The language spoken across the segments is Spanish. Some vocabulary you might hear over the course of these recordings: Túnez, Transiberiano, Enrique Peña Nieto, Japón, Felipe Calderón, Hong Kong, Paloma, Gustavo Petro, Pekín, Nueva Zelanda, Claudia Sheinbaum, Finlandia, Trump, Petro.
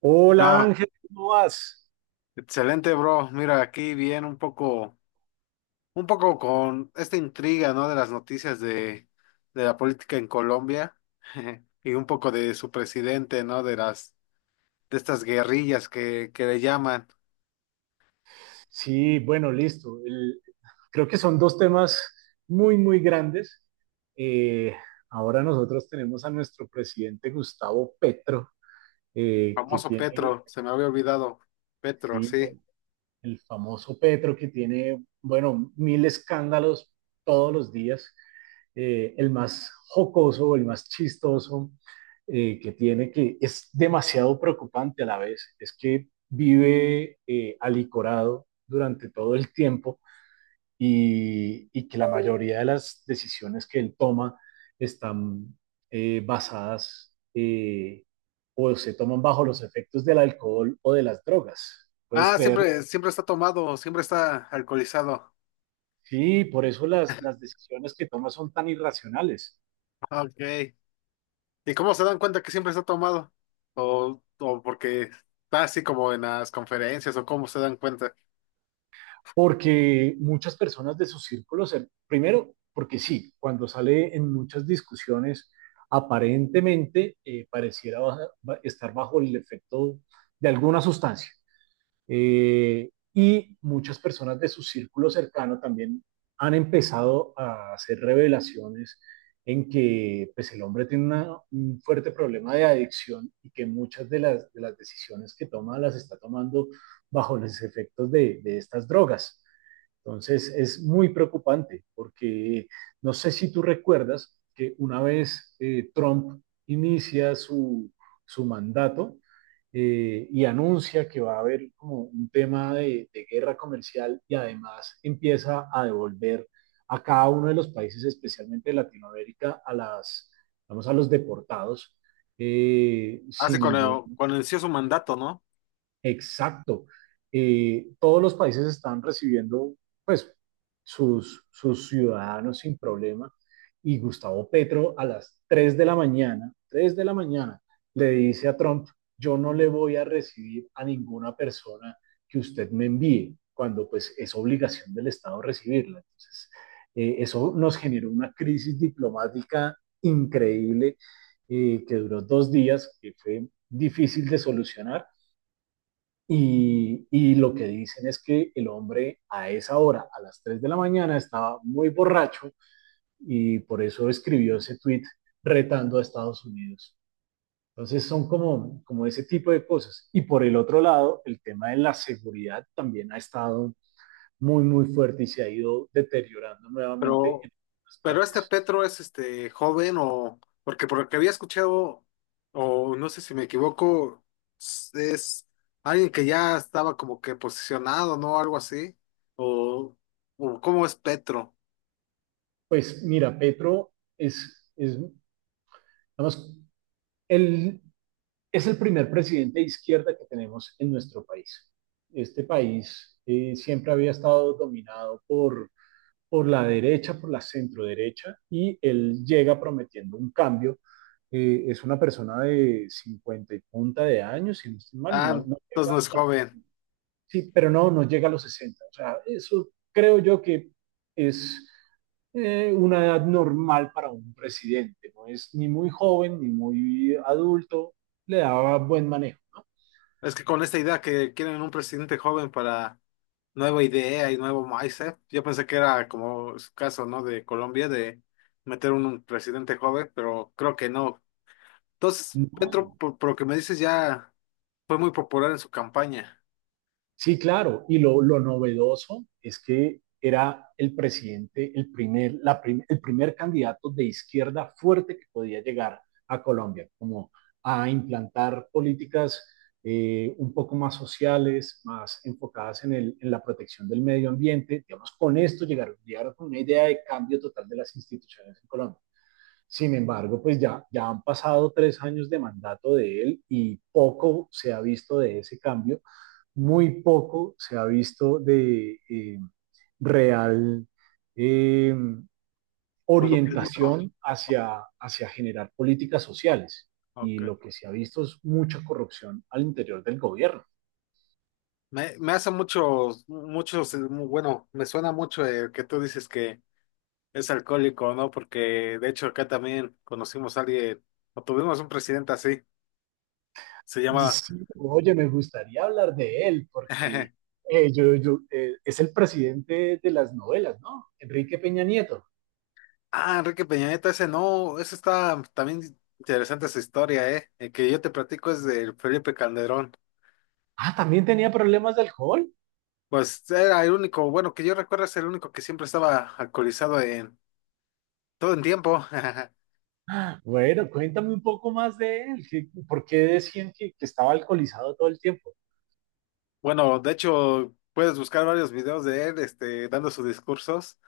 Hola No, Ángel, ¿cómo vas? excelente, bro. Mira, aquí bien un poco con esta intriga, ¿no? De las noticias de la política en Colombia y un poco de su presidente, ¿no? De estas guerrillas que le llaman. Sí, bueno, listo. Creo que son dos temas muy, muy grandes. Eh, Ahora nosotros tenemos a nuestro presidente Gustavo Petro, que Famoso tiene, Petro, se me había olvidado. Petro, sí, sí. el famoso Petro que tiene, bueno, mil escándalos todos los días, el más jocoso, el más chistoso que tiene, que es demasiado preocupante a la vez, es que vive alicorado durante todo el tiempo y que la mayoría de las decisiones que él toma están basadas, o se toman bajo los efectos del alcohol o de las drogas. ¿Puedes Ah, creerlo? siempre está tomado, siempre está alcoholizado. Sí, por eso las decisiones que toma son tan irracionales, Ah, Ok. ¿Y cómo se dan cuenta que siempre está tomado? O porque está así como en las conferencias, o cómo se dan cuenta. porque muchas personas de su círculo, primero, porque sí, cuando sale en muchas discusiones, aparentemente pareciera estar bajo el efecto de alguna sustancia. Y muchas personas de su círculo cercano también han empezado a hacer revelaciones en que, pues, el hombre tiene un fuerte problema de adicción y que muchas de las decisiones que toma las está tomando bajo los efectos de estas drogas. Entonces es muy preocupante porque no sé si tú recuerdas que una vez, Trump inicia su mandato, y anuncia que va a haber como un tema de guerra comercial, y además empieza a devolver a cada uno de los países, especialmente de Latinoamérica, a las, vamos, a los deportados Hace sin ningún... cuando inició su mandato, ¿no? Exacto. Todos los países están recibiendo, pues, sus ciudadanos sin problema. Y Gustavo Petro, a las 3 de la mañana, 3 de la mañana, le dice a Trump: yo no le voy a recibir a ninguna persona que usted me envíe, cuando pues es obligación del Estado recibirla. Entonces, eso nos generó una crisis diplomática increíble, que duró dos días, que fue difícil de solucionar, y lo que dicen es que el hombre a esa hora, a las 3 de la mañana, estaba muy borracho y por eso escribió ese tweet retando a Estados Unidos. Entonces son como, como ese tipo de cosas. Y por el otro lado, el tema de la seguridad también ha estado muy, muy fuerte y se ha ido deteriorando nuevamente Pero, en algunas pero este partes. Petro es este joven o porque por lo que había escuchado, o no sé si me equivoco, es alguien que ya estaba como que posicionado, ¿no? Algo así. O, o ¿cómo es Petro? Pues mira, Petro es, digamos, el es el primer presidente de izquierda que tenemos en nuestro país. Este país, siempre había estado dominado por la derecha, por la centroderecha, y él llega prometiendo un cambio. Es una persona de 50 y punta de años, si no estoy mal, Ah, no, no entonces llega no a... es joven. Sí, pero no, no llega a los 60. O sea, eso creo yo que es, una edad normal para un presidente. No es ni muy joven ni muy adulto, le daba buen manejo, ¿no? Es que con esta idea que quieren un presidente joven para nueva idea y nuevo mindset, yo pensé que era como su caso, ¿no? De Colombia, de meter un presidente joven, pero creo que no. Entonces, No. Petro, por lo que me dices, ya fue muy popular en su campaña, Sí, claro. Y lo novedoso es que era el presidente, el primer candidato de izquierda fuerte que podía llegar a Colombia, como a implantar políticas, un poco más sociales, más enfocadas en, en la protección del medio ambiente. Digamos, con esto llegaron, llegaron con una idea de cambio total de las instituciones en Colombia. Sin embargo, pues ya han pasado tres años de mandato de él y poco se ha visto de ese cambio. Muy poco se ha visto de real, eh, por lo que dijo. orientación hacia generar políticas sociales. Y Ok. lo que se ha visto es mucha corrupción al interior del gobierno. Me hace bueno, me suena mucho el que tú dices que es alcohólico, ¿no? Porque de hecho acá también conocimos a alguien, o tuvimos un presidente así, se llama, Sí, oye, me gustaría hablar de él porque, es el presidente de las novelas, ¿no? Enrique Peña Nieto. ah, Enrique Peña Nieto, ese no, ese está también interesante esa historia, ¿eh? El que yo te platico es del Felipe Calderón. Ah, también tenía problemas de alcohol. Pues era el único, bueno, que yo recuerdo es el único que siempre estaba alcoholizado en todo en tiempo. Ah, bueno, cuéntame un poco más de él. ¿Qué...? ¿Por qué decían que estaba alcoholizado todo el tiempo? Bueno, de hecho, puedes buscar varios videos de él, este, dando sus discursos,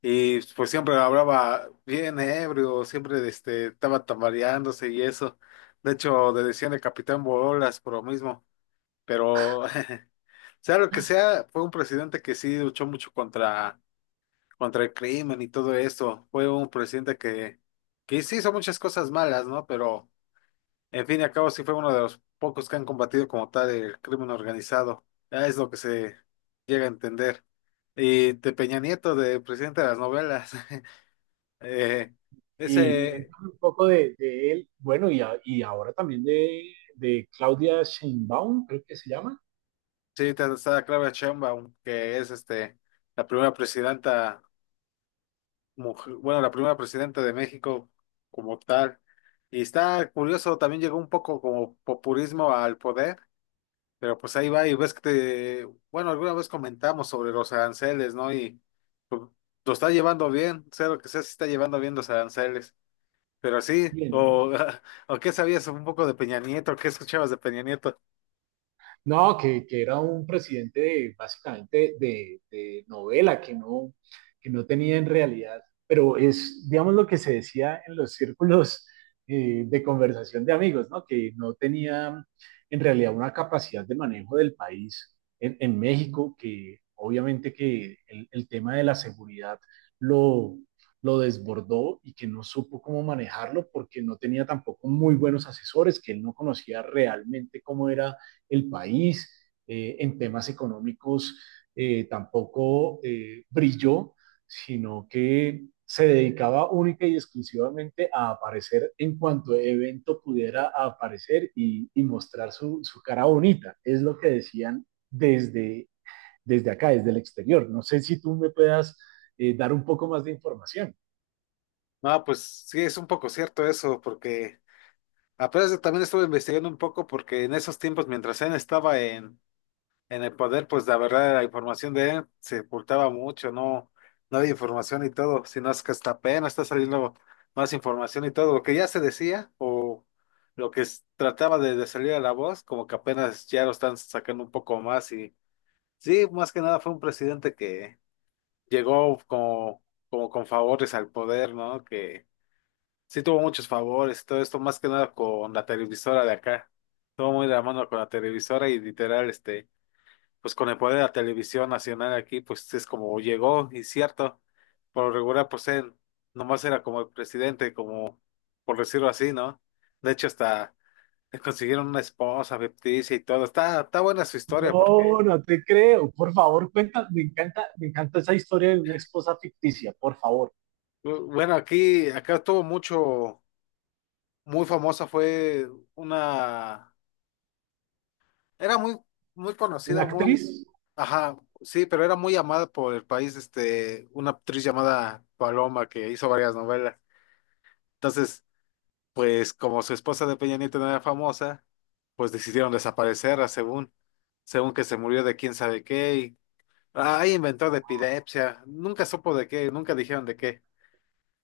y pues siempre hablaba bien ebrio, siempre este, estaba tambaleándose y eso. De hecho, le decían el Capitán Bolas por lo mismo, pero sea lo que sea, fue un presidente que sí luchó mucho contra el crimen y todo eso. Fue un presidente que sí hizo muchas cosas malas, ¿no? Pero en fin y al cabo, sí fue uno de los pocos que han combatido como tal el crimen organizado. Ya es lo que se llega a entender. Y de Peña Nieto, de presidente de las novelas, eh, Y ese, cuéntame un poco de él, bueno, y, y ahora también de Claudia Sheinbaum, creo que se llama. sí, está Claudia Sheinbaum, que es este, la primera presidenta, bueno, la primera presidenta de México como tal. Y está curioso, también llegó un poco como populismo al poder. Pero pues ahí va y ves que te, bueno, alguna vez comentamos sobre los aranceles, ¿no? Y pues, lo está llevando bien, sea lo que sea, se está llevando bien los aranceles. Pero sí, Bien. o, o qué sabías un poco de Peña Nieto, qué escuchabas de Peña Nieto. No, que era un presidente de... básicamente de novela, que no tenía en realidad, pero es, digamos, lo que se decía en los círculos, de conversación de amigos, ¿no? Que no tenía en realidad una capacidad de manejo del país en México, que obviamente que el tema de la seguridad lo, lo desbordó, y que no supo cómo manejarlo porque no tenía tampoco muy buenos asesores, que él no conocía realmente cómo era el país, en temas económicos, tampoco brilló, sino que se dedicaba única y exclusivamente a aparecer en cuanto evento pudiera aparecer y mostrar su cara bonita. Es lo que decían desde, desde acá, desde el exterior. No sé si tú me puedas, dar un poco más de información. No, pues sí, es un poco cierto eso, porque apenas también estuve investigando un poco porque en esos tiempos, mientras él estaba en en el poder, pues la verdad, la información de él se ocultaba mucho, no había información y todo, sino es que hasta apenas está saliendo más información y todo, lo que ya se decía o lo que trataba de salir a la voz, como que apenas ya lo están sacando un poco más y sí, más que nada fue un presidente que llegó como con favores al poder, ¿no? Que sí tuvo muchos favores y todo esto, más que nada con la televisora de acá, todo muy de la mano con la televisora y literal, este pues con el poder de la televisión nacional aquí, pues es como llegó, y cierto, por lo regular, pues él nomás era como el presidente, como por decirlo así, ¿no? De hecho, hasta le consiguieron una esposa ficticia y todo. Está buena su historia porque, No, no te creo. Por favor, cuenta. Me encanta esa historia de una esposa ficticia. Por favor, bueno, aquí, acá estuvo mucho, muy famosa fue una, era muy, muy una conocida, muy, actriz... ajá, sí, pero era muy amada por el país, este, una actriz llamada Paloma que hizo varias novelas. Entonces, pues como su esposa de Peña Nieto no era famosa, pues decidieron desaparecerla según que se murió de quién sabe qué y ahí inventó de epilepsia, nunca supo de qué, nunca dijeron de qué,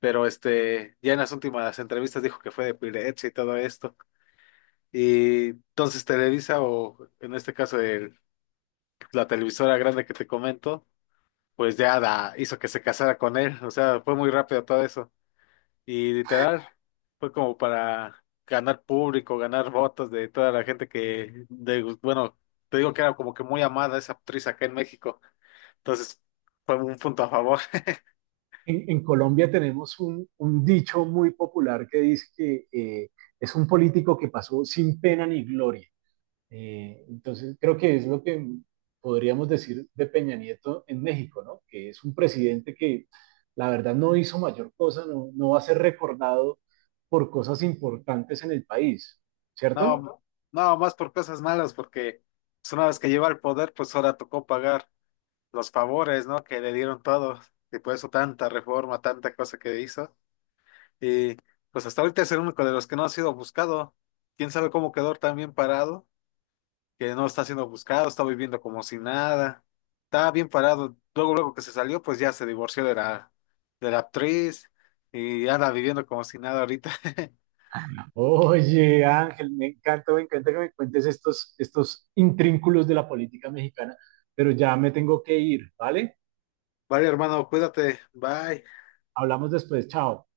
pero este, ya en las últimas entrevistas dijo que fue de epilepsia y todo esto. Y entonces Televisa o en este caso la televisora grande que te comento, pues ya la hizo que se casara con él, o sea, fue muy rápido todo eso. Y literal, fue como para ganar público, ganar votos de toda la gente que, de, bueno, te digo que era como que muy amada esa actriz acá en México. Entonces, fue un punto a favor. En Colombia tenemos un, dicho muy popular que dice que, es un político que pasó sin pena ni gloria. Entonces, creo que es lo que podríamos decir de Peña Nieto en México, ¿no? Que es un presidente que la verdad no hizo mayor cosa, no, no va a ser recordado por cosas importantes en el país, ¿cierto? No, no, más por cosas malas, porque pues, una vez que lleva el poder, pues ahora tocó pagar los favores, ¿no? Que le dieron todos. Y por eso tanta reforma, tanta cosa que hizo. Y pues hasta ahorita es el único de los que no ha sido buscado. ¿Quién sabe cómo quedó tan bien parado? Que no está siendo buscado, está viviendo como si nada, está bien parado. Luego, luego que se salió, pues ya se divorció de la actriz y anda viviendo como si nada ahorita. Oye, Ángel, me encanta que me cuentes estos, estos intrínculos de la política mexicana, pero ya me tengo que ir, ¿vale? Vale, hermano, cuídate, bye. Hablamos después, chao.